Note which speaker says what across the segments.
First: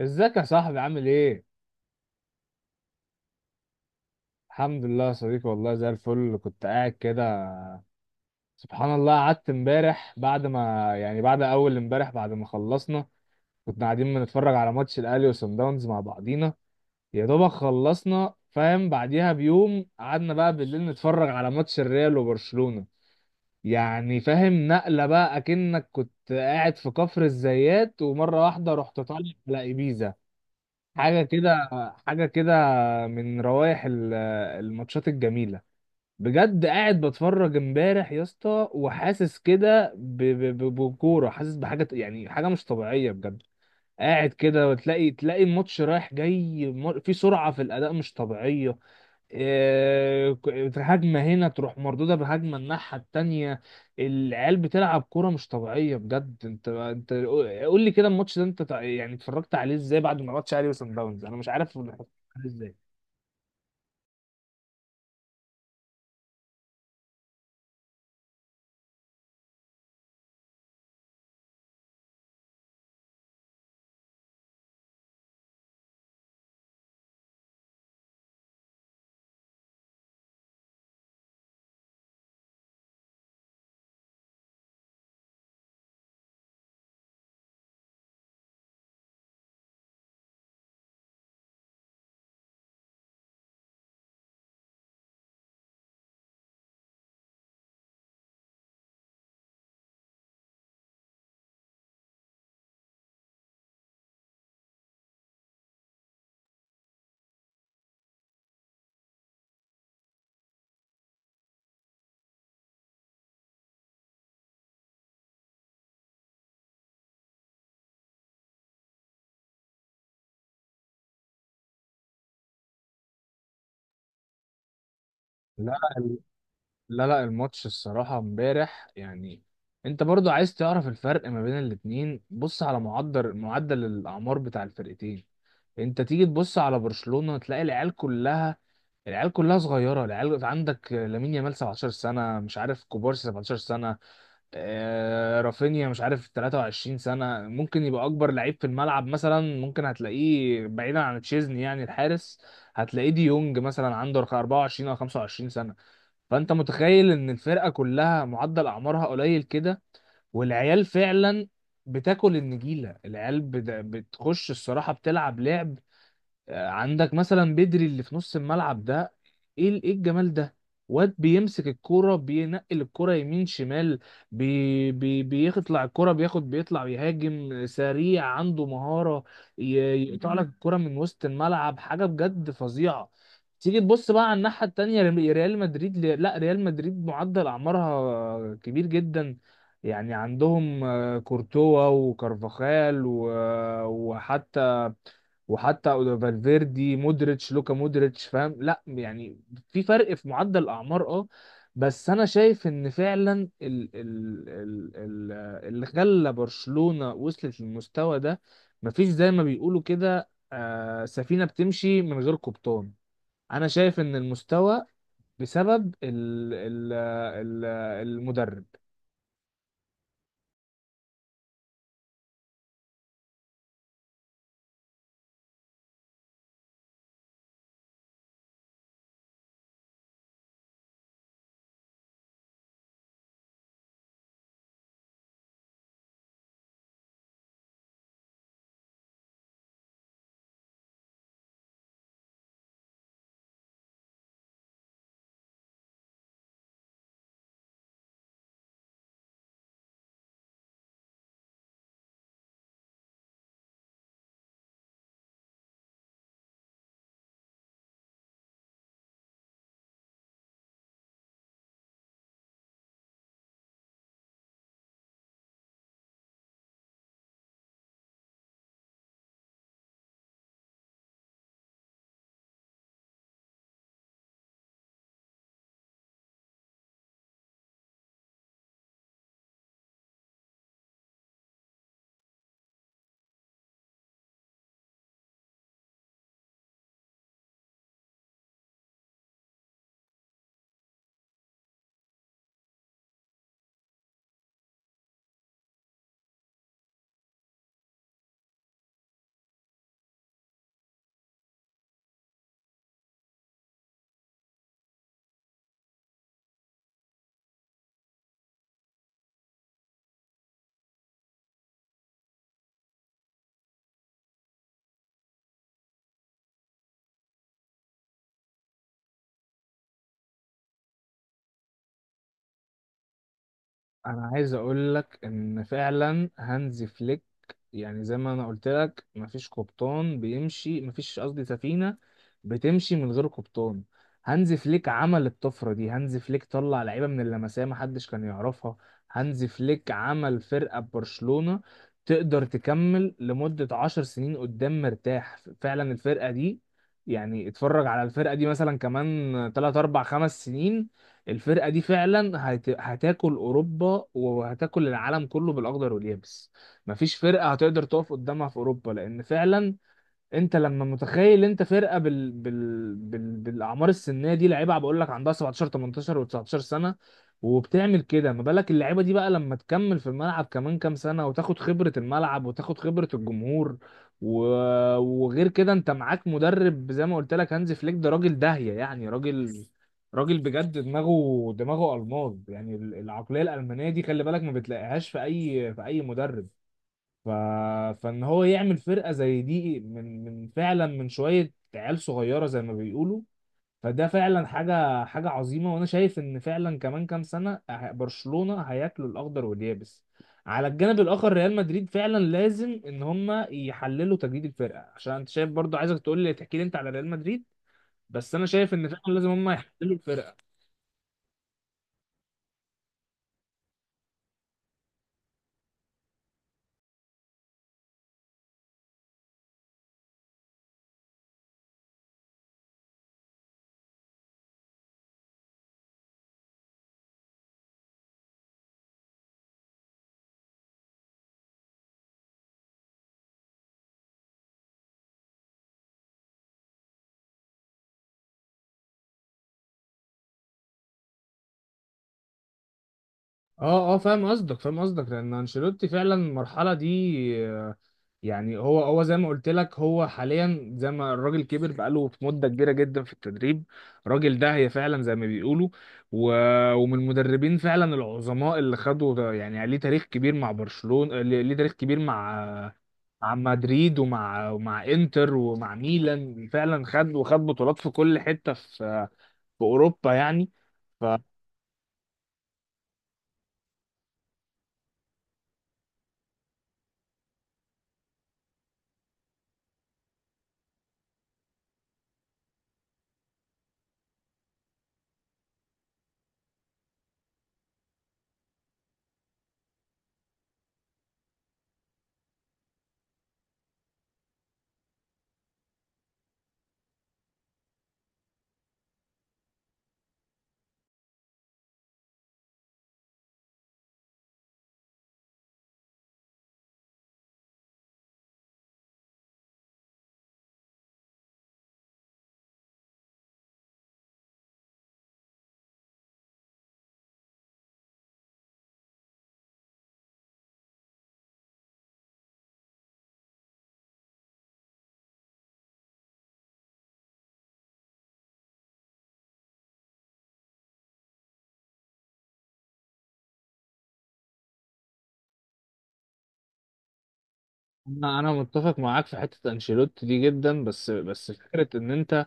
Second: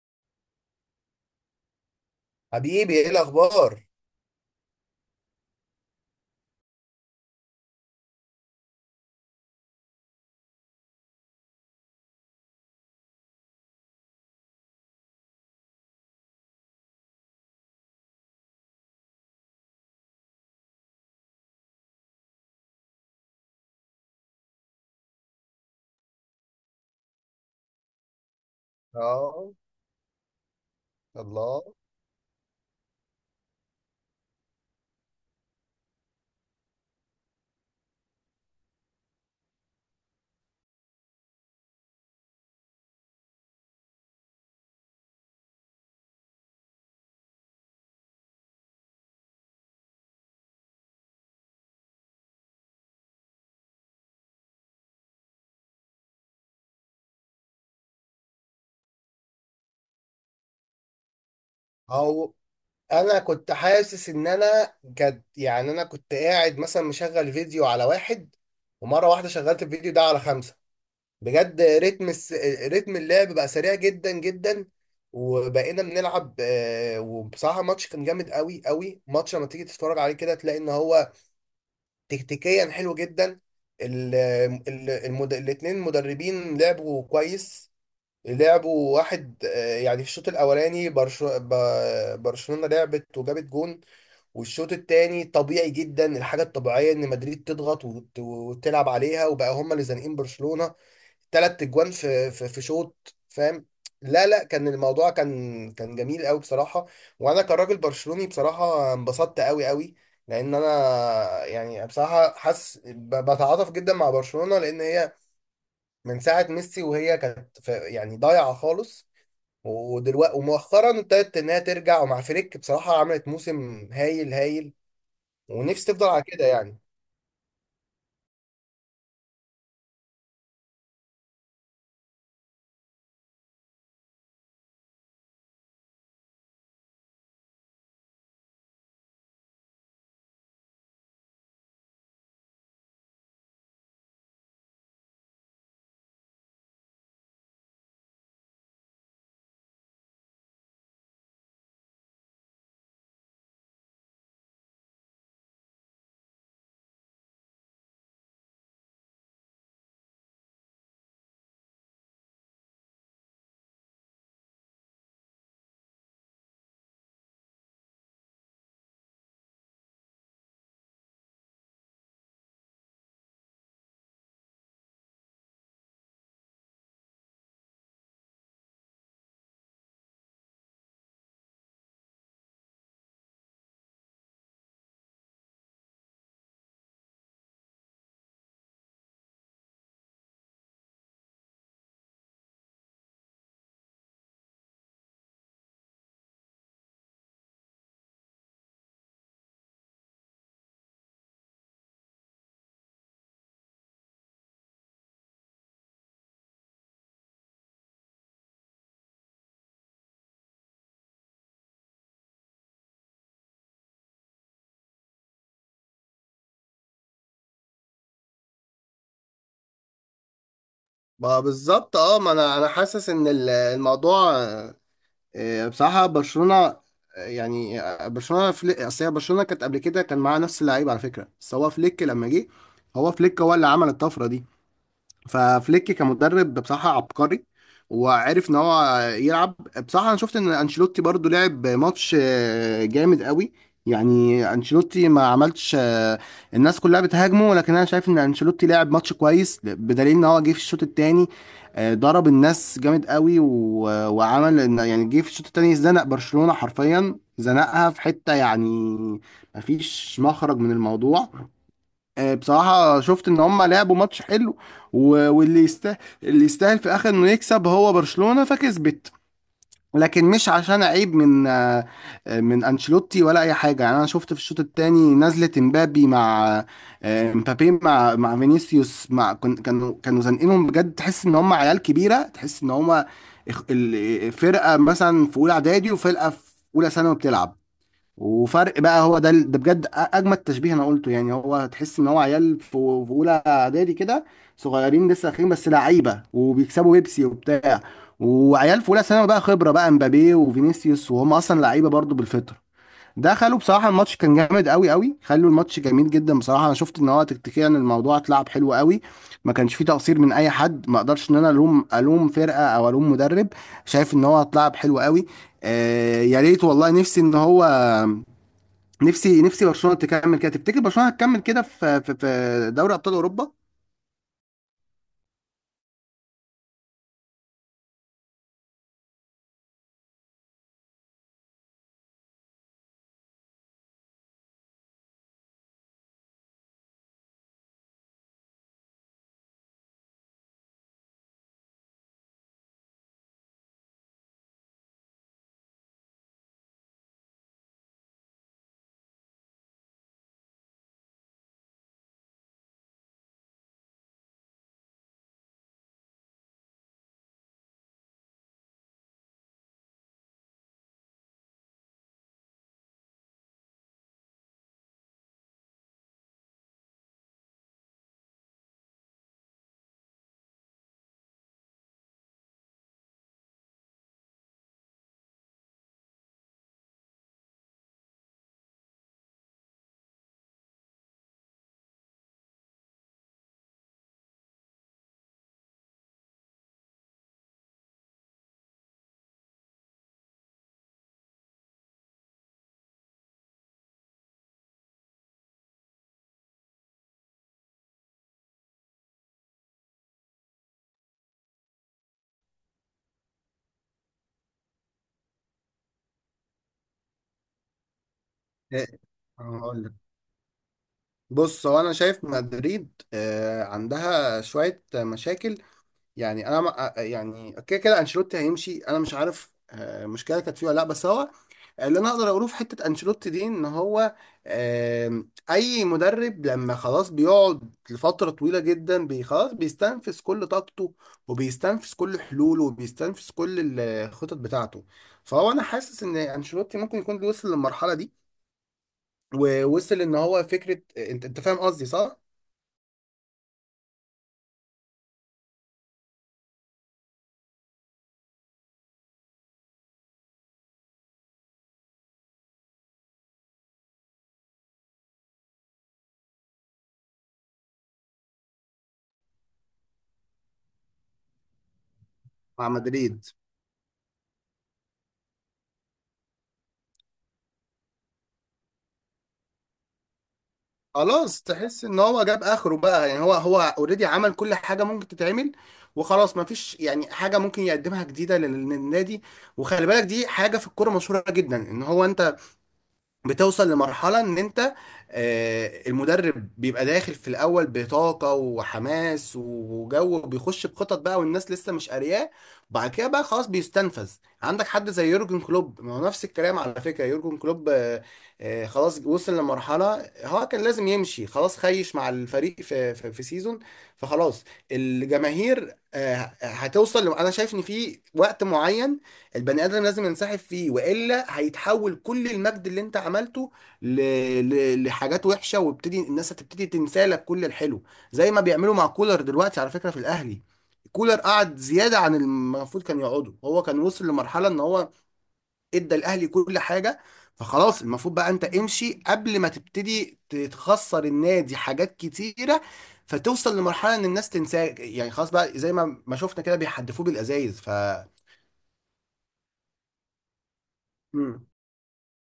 Speaker 1: ازيك يا صاحبي؟ عامل ايه؟
Speaker 2: حبيبي، ايه الاخبار؟
Speaker 1: الحمد لله يا صديقي، والله زي الفل. كنت قاعد كده، سبحان الله، قعدت امبارح بعد ما يعني بعد اول امبارح بعد ما خلصنا، كنا قاعدين بنتفرج على ماتش الاهلي وصن داونز مع بعضينا. يا دوبك خلصنا، فاهم، بعديها بيوم قعدنا بقى بالليل نتفرج على ماتش الريال وبرشلونة. يعني فاهم نقلة بقى، اكنك كنت قاعد في كفر الزيات ومرة واحدة رحت طالع
Speaker 2: اه.
Speaker 1: على ايبيزا. حاجة
Speaker 2: الله.
Speaker 1: كده، حاجة كده. من روائح الماتشات الجميلة. بجد قاعد بتفرج امبارح يا اسطى، وحاسس كده بكورة، حاسس بحاجة يعني حاجة مش طبيعية بجد. قاعد كده وتلاقي الماتش رايح جاي، في سرعة في الأداء مش طبيعية. آه، هجمة هنا تروح مردودة بهجمة الناحية التانية. العيال بتلعب كورة مش طبيعية بجد. انت قول لي كده، الماتش ده انت يعني اتفرجت عليه ازاي؟ بعد ما ماتش اهلي وصن داونز، انا مش عارف اللي حصل
Speaker 2: او،
Speaker 1: ازاي.
Speaker 2: انا كنت حاسس ان انا كد يعني انا كنت قاعد مثلا مشغل فيديو على واحد. ومره واحده شغلت الفيديو ده على خمسة. بجد، رتم اللعب بقى سريع جدا جدا. وبقينا بنلعب، وبصراحه الماتش كان جامد قوي قوي. ماتش لما تيجي تتفرج عليه كده، تلاقي ان هو تكتيكيا حلو جدا. ال... الاتنين مدربين لعبوا كويس. لعبوا واحد، يعني في الشوط الاولاني برشلونة لعبت وجابت جون. والشوط التاني طبيعي جدا. الحاجه الطبيعيه ان مدريد تضغط وتلعب عليها، وبقى هم اللي زانقين برشلونة تلات اجوان في شوط، فاهم. لا لا، كان الموضوع كان جميل قوي بصراحة. وانا كراجل برشلوني بصراحة انبسطت قوي قوي، لان انا يعني بصراحة حاسس بتعاطف جدا مع برشلونة، لان هي من ساعة ميسي وهي كانت يعني ضايعة خالص. ودلوقتي ومؤخرا ابتدت انها ترجع، ومع فريك بصراحه عملت موسم هايل هايل. ونفسي
Speaker 1: لا،
Speaker 2: تفضل على كده يعني.
Speaker 1: لا الماتش الصراحة امبارح يعني، انت برضو عايز تعرف الفرق ما بين الاتنين؟ بص على معدل الأعمار بتاع الفرقتين. انت تيجي تبص على برشلونة تلاقي العيال كلها، العيال كلها صغيرة. العيال عندك لامين يامال 17 سنة، مش عارف كوبارسي 17 سنة، آه، رافينيا مش عارف 23 سنة، ممكن يبقى أكبر لعيب في الملعب مثلا، ممكن هتلاقيه بعيدا عن تشيزني يعني الحارس. هتلاقيه دي يونج مثلا عنده 24 أو 25 سنة. فأنت متخيل إن الفرقة كلها معدل أعمارها قليل كده. والعيال فعلا بتاكل النجيلة، العيال بتخش الصراحة، بتلعب لعب. عندك مثلا بدري اللي في نص الملعب ده، ايه ايه الجمال ده. واد بيمسك الكرة، بينقل الكرة يمين شمال، بي بي بيطلع الكرة، بياخد، بيطلع، بيهاجم سريع، عنده مهارة، ي- يقطع لك الكرة من وسط الملعب، حاجة بجد فظيعة. تيجي تبص بقى على الناحية التانية، ريال مدريد، لا، ريال مدريد معدل أعمارها كبير جدا. يعني عندهم آه، كورتوا وكارفاخال وحتى وحتى فالفيردي، مودريتش، لوكا مودريتش، فاهم، لا يعني في فرق في معدل الاعمار، اه. بس انا شايف ان فعلا ال ال ال ال اللي خلى برشلونة وصلت للمستوى ده، مفيش زي ما بيقولوا كده، آه، سفينة بتمشي من غير قبطان. انا شايف ان المستوى بسبب ال ال ال المدرب.
Speaker 2: ما بالظبط، اه، ما انا حاسس ان الموضوع، بصراحه برشلونه، يعني، برشلونه فليك. اصل هي برشلونه كانت قبل كده كان معاها نفس اللعيبه على فكره، بس هو فليك لما جه، هو فليك هو اللي عمل الطفره دي. ففليك كمدرب بصراحة عبقري، وعرف ان هو يلعب. بصراحة انا شفت ان انشيلوتي برضو لعب ماتش جامد قوي. يعني انشيلوتي ما عملش، الناس كلها بتهاجمه، لكن انا شايف ان انشيلوتي لعب ماتش كويس، بدليل ان هو جه في الشوط التاني ضرب الناس جامد قوي، وعمل يعني جه في الشوط التاني زنق برشلونة حرفيا، زنقها في حتة يعني مفيش مخرج من الموضوع. بصراحة شفت ان هم لعبوا ماتش حلو، واللي يستاهل، اللي يستاهل في الاخر انه يكسب هو برشلونة، فكسبت. لكن مش عشان عيب من، من انشيلوتي ولا اي حاجة. يعني انا شفت في الشوط الثاني نزلة امبابي مع، مبابي مع فينيسيوس مع كانوا زنقينهم بجد. تحس ان هم عيال كبيرة، تحس ان هم فرقة مثلا في اولى اعدادي وفرقة في اولى ثانوي بتلعب. وفرق بقى، هو ده بجد اجمد تشبيه انا قلته. يعني هو هتحس ان هو عيال في اولى اعدادي كده، صغيرين لسه اخرين بس لعيبه وبيكسبوا بيبسي وبتاع. وعيال في اولى ثانوي بقى خبره، بقى امبابي وفينيسيوس، وهم اصلا لعيبه برضو بالفطره. دخلوا بصراحه، الماتش كان جامد قوي قوي، خلوا الماتش جميل جدا. بصراحه انا شفت ان هو تكتيكيا الموضوع اتلعب حلو قوي. ما كانش فيه تقصير من اي حد. ما اقدرش ان انا الوم، الوم فرقه او الوم مدرب. شايف ان هو اتلعب حلو قوي. آه يا ريت والله، نفسي ان هو، نفسي نفسي برشلونه تكمل كده. تفتكر برشلونه هتكمل كده في في دوري ابطال اوروبا؟
Speaker 1: انا عايز اقول لك ان فعلا هانز فليك، يعني زي ما انا قلت لك، مفيش قبطان بيمشي، مفيش، قصدي، سفينة بتمشي من غير قبطان. هانز فليك عمل الطفرة دي. هانز فليك طلع لعيبة من اللمسية محدش كان يعرفها. هانز فليك عمل فرقة ببرشلونة تقدر تكمل لمدة 10 سنين قدام مرتاح فعلا. الفرقة دي يعني اتفرج على الفرقة دي مثلا كمان 3 4 5 سنين، الفرقة دي فعلا هتاكل أوروبا وهتاكل العالم كله بالأخضر واليابس. مفيش فرقة هتقدر تقف قدامها في أوروبا، لأن فعلا انت لما متخيل انت فرقه بالاعمار السنيه دي، لعيبه بقول لك عندها 17 18 و19 سنه، وبتعمل كده، ما بالك اللعيبه دي بقى لما تكمل في الملعب كمان كام سنه، وتاخد خبره الملعب وتاخد خبره الجمهور، و... وغير كده انت معاك مدرب زي ما قلت لك، هانز فليك ده راجل داهيه، يعني راجل بجد، دماغه الماظ، يعني العقليه الالمانيه دي خلي بالك ما بتلاقيهاش في اي مدرب. ف... فان هو يعمل فرقه زي دي من فعلا من شويه عيال صغيره زي ما بيقولوا، فده فعلا حاجه عظيمه. وانا شايف ان فعلا كمان كام سنه، برشلونه هياكلوا الاخضر واليابس. على الجانب الاخر ريال مدريد فعلا لازم ان هم يحللوا تجديد الفرقه، عشان انت شايف، برضو عايزك تقول لي، تحكي لي انت على ريال مدريد. بس انا شايف ان
Speaker 2: إيه،
Speaker 1: فعلا لازم هم
Speaker 2: هقول
Speaker 1: يحللوا
Speaker 2: لك.
Speaker 1: الفرقه.
Speaker 2: بص، هو انا شايف مدريد عندها شويه مشاكل. يعني انا يعني كده كده انشيلوتي هيمشي. انا مش عارف مشكله كانت فيه ولا لا، بس هو اللي انا اقدر اقوله في حته انشيلوتي دي، ان هو اي مدرب لما خلاص بيقعد لفتره طويله جدا خلاص بيستنفذ كل طاقته، وبيستنفذ كل حلوله، وبيستنفذ كل الخطط بتاعته. فهو انا حاسس ان انشيلوتي ممكن يكون وصل للمرحله دي، ووصل ان هو فكره. انت فاهم قصدي صح؟
Speaker 1: اه، اه، فاهم قصدك، فاهم قصدك لان انشيلوتي فعلا المرحله دي آه، يعني هو زي ما قلت لك هو حاليا، زي ما الراجل كبر، بقاله في مده كبيره جدا في التدريب. الراجل ده هي فعلا زي ما بيقولوا، و... ومن المدربين فعلا العظماء اللي خدوا يعني ليه تاريخ كبير مع برشلونه، ليه تاريخ كبير مع
Speaker 2: مع مدريد.
Speaker 1: مع مدريد ومع انتر ومع ميلان. فعلا خد وخد بطولات في كل حته في في اوروبا يعني.
Speaker 2: خلاص، تحس ان هو جاب اخره بقى. يعني هو اوريدي عمل كل حاجه ممكن تتعمل، وخلاص ما فيش يعني حاجه ممكن يقدمها جديده للنادي. وخلي بالك، دي حاجه في الكوره مشهوره جدا، ان هو انت بتوصل لمرحلة ان انت، المدرب بيبقى داخل في الاول بطاقة وحماس وجو، بيخش بخطط بقى والناس لسه مش قارياه، وبعد كده بقى خلاص بيستنفذ. عندك حد زي يورجن كلوب. ما هو نفس الكلام على فكرة، يورجن كلوب خلاص وصل لمرحلة هو كان لازم يمشي. خلاص خيش مع الفريق في سيزون، فخلاص الجماهير هتوصل. انا شايف ان في وقت معين البني ادم لازم ينسحب فيه، والا هيتحول كل المجد اللي انت عملته ل... لحاجات وحشه، ويبتدي الناس، هتبتدي تنسى لك كل الحلو. زي ما بيعملوا مع كولر دلوقتي على فكره في الاهلي. كولر قعد زياده عن المفروض كان يقعده. هو كان وصل لمرحله ان هو ادى الاهلي كل حاجه، فخلاص المفروض بقى انت امشي قبل ما تبتدي تخسر النادي حاجات كتيره، فتوصل لمرحله ان الناس تنساك. يعني خلاص بقى زي ما شفنا كده بيحدفوه بالازايز. ف،
Speaker 1: انا، متفق معاك في حته انشيلوتي دي جدا، بس فكره ان انت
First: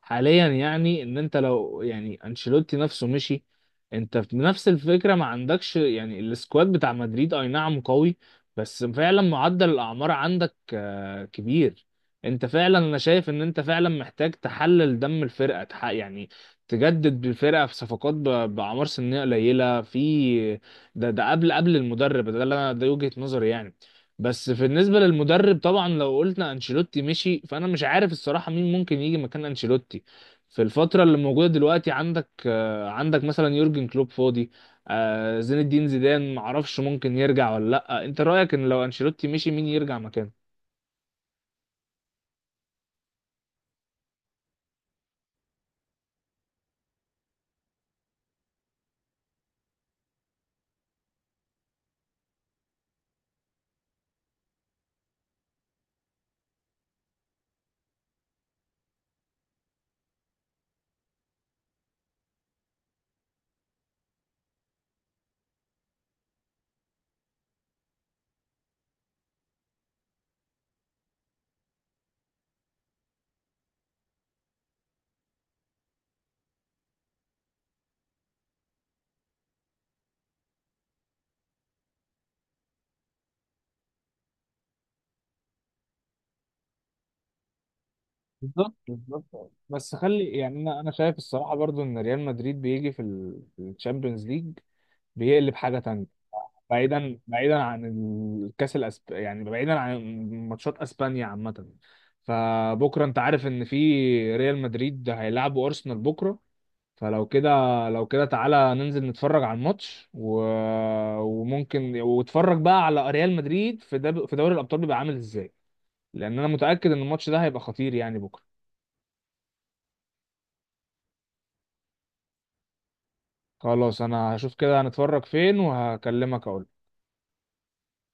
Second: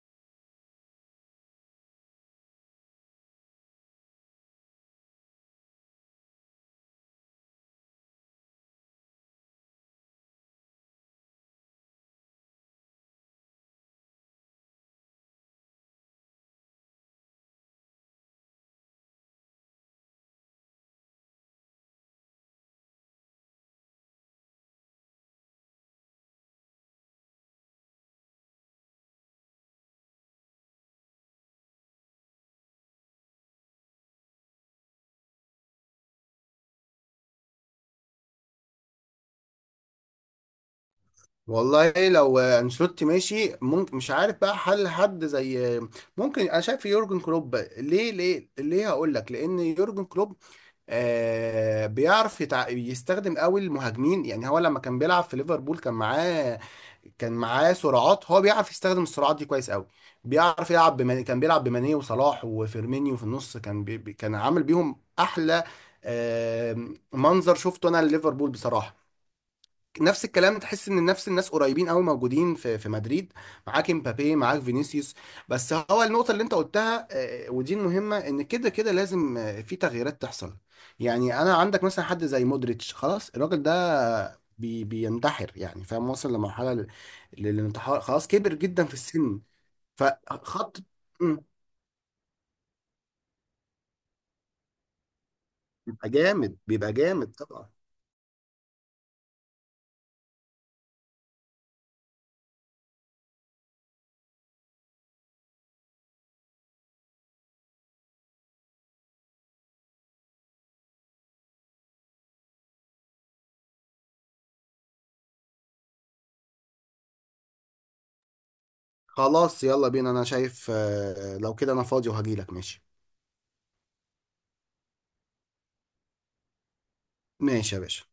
Speaker 1: حاليا يعني ان انت لو يعني انشيلوتي نفسه مشي، انت في نفس الفكره ما عندكش يعني السكواد بتاع مدريد، اي نعم قوي، بس فعلا معدل الاعمار عندك آه، كبير. انت فعلا، انا شايف ان انت فعلا محتاج تحلل دم الفرقه، يعني تجدد بالفرقه في صفقات باعمار سنيه قليله في، ده قبل المدرب ده اللي انا، ده وجهه نظري يعني. بس في بالنسبة للمدرب طبعا، لو قلنا انشيلوتي مشي، فانا مش عارف الصراحة مين ممكن يجي مكان انشيلوتي في الفترة اللي موجودة دلوقتي. عندك آه، عندك مثلا يورجن كلوب فاضي، آه، زين الدين زيدان، معرفش ممكن يرجع ولا لأ. انت رأيك ان لو انشيلوتي مشي مين يرجع مكانه؟
Speaker 2: والله لو انشيلوتي ماشي ممكن، مش عارف بقى، حل حد زي، ممكن انا شايف يورجن كلوب. ليه، هقول لك. لان يورجن كلوب آه بيعرف يستخدم قوي المهاجمين. يعني هو لما كان بيلعب في ليفربول كان معاه، كان معاه سرعات. هو بيعرف يستخدم السرعات دي كويس قوي. بيعرف يلعب كان بيلعب بماني وصلاح وفيرمينيو في النص. كان كان عامل بيهم احلى آه منظر شفته انا لليفربول بصراحة. نفس الكلام، تحس ان نفس الناس قريبين قوي موجودين في مدريد. معاك امبابي، معاك فينيسيوس. بس هو النقطه اللي انت قلتها، ودي المهمه، ان كده كده لازم، في تغييرات تحصل. يعني انا عندك مثلا حد زي مودريتش، خلاص الراجل ده بي بينتحر يعني، فاهم، وصل لمرحله للانتحار، خلاص كبر
Speaker 1: بالظبط
Speaker 2: جدا في السن.
Speaker 1: بالظبط بس خلي يعني،
Speaker 2: فخط.
Speaker 1: انا شايف
Speaker 2: مم.
Speaker 1: الصراحه برضو ان ريال مدريد بيجي في الشامبيونز ليج بيقلب حاجه تانية.
Speaker 2: بيبقى جامد، بيبقى جامد
Speaker 1: بعيدا
Speaker 2: طبعا.
Speaker 1: عن الكاس يعني بعيدا عن ماتشات اسبانيا عامه. فبكره انت عارف ان في ريال مدريد هيلعبوا ارسنال بكره. فلو كده، لو كده تعالى ننزل نتفرج على الماتش، وممكن واتفرج بقى على ريال مدريد في في دوري الابطال بيبقى عامل ازاي. لان انا متاكد ان الماتش ده هيبقى خطير يعني بكره.
Speaker 2: خلاص يلا بينا. انا شايف، لو كده انا فاضي وهجيلك. ماشي.
Speaker 1: خلاص انا هشوف كده هنتفرج فين وهكلمك اقول.
Speaker 2: ماشي يا باشا.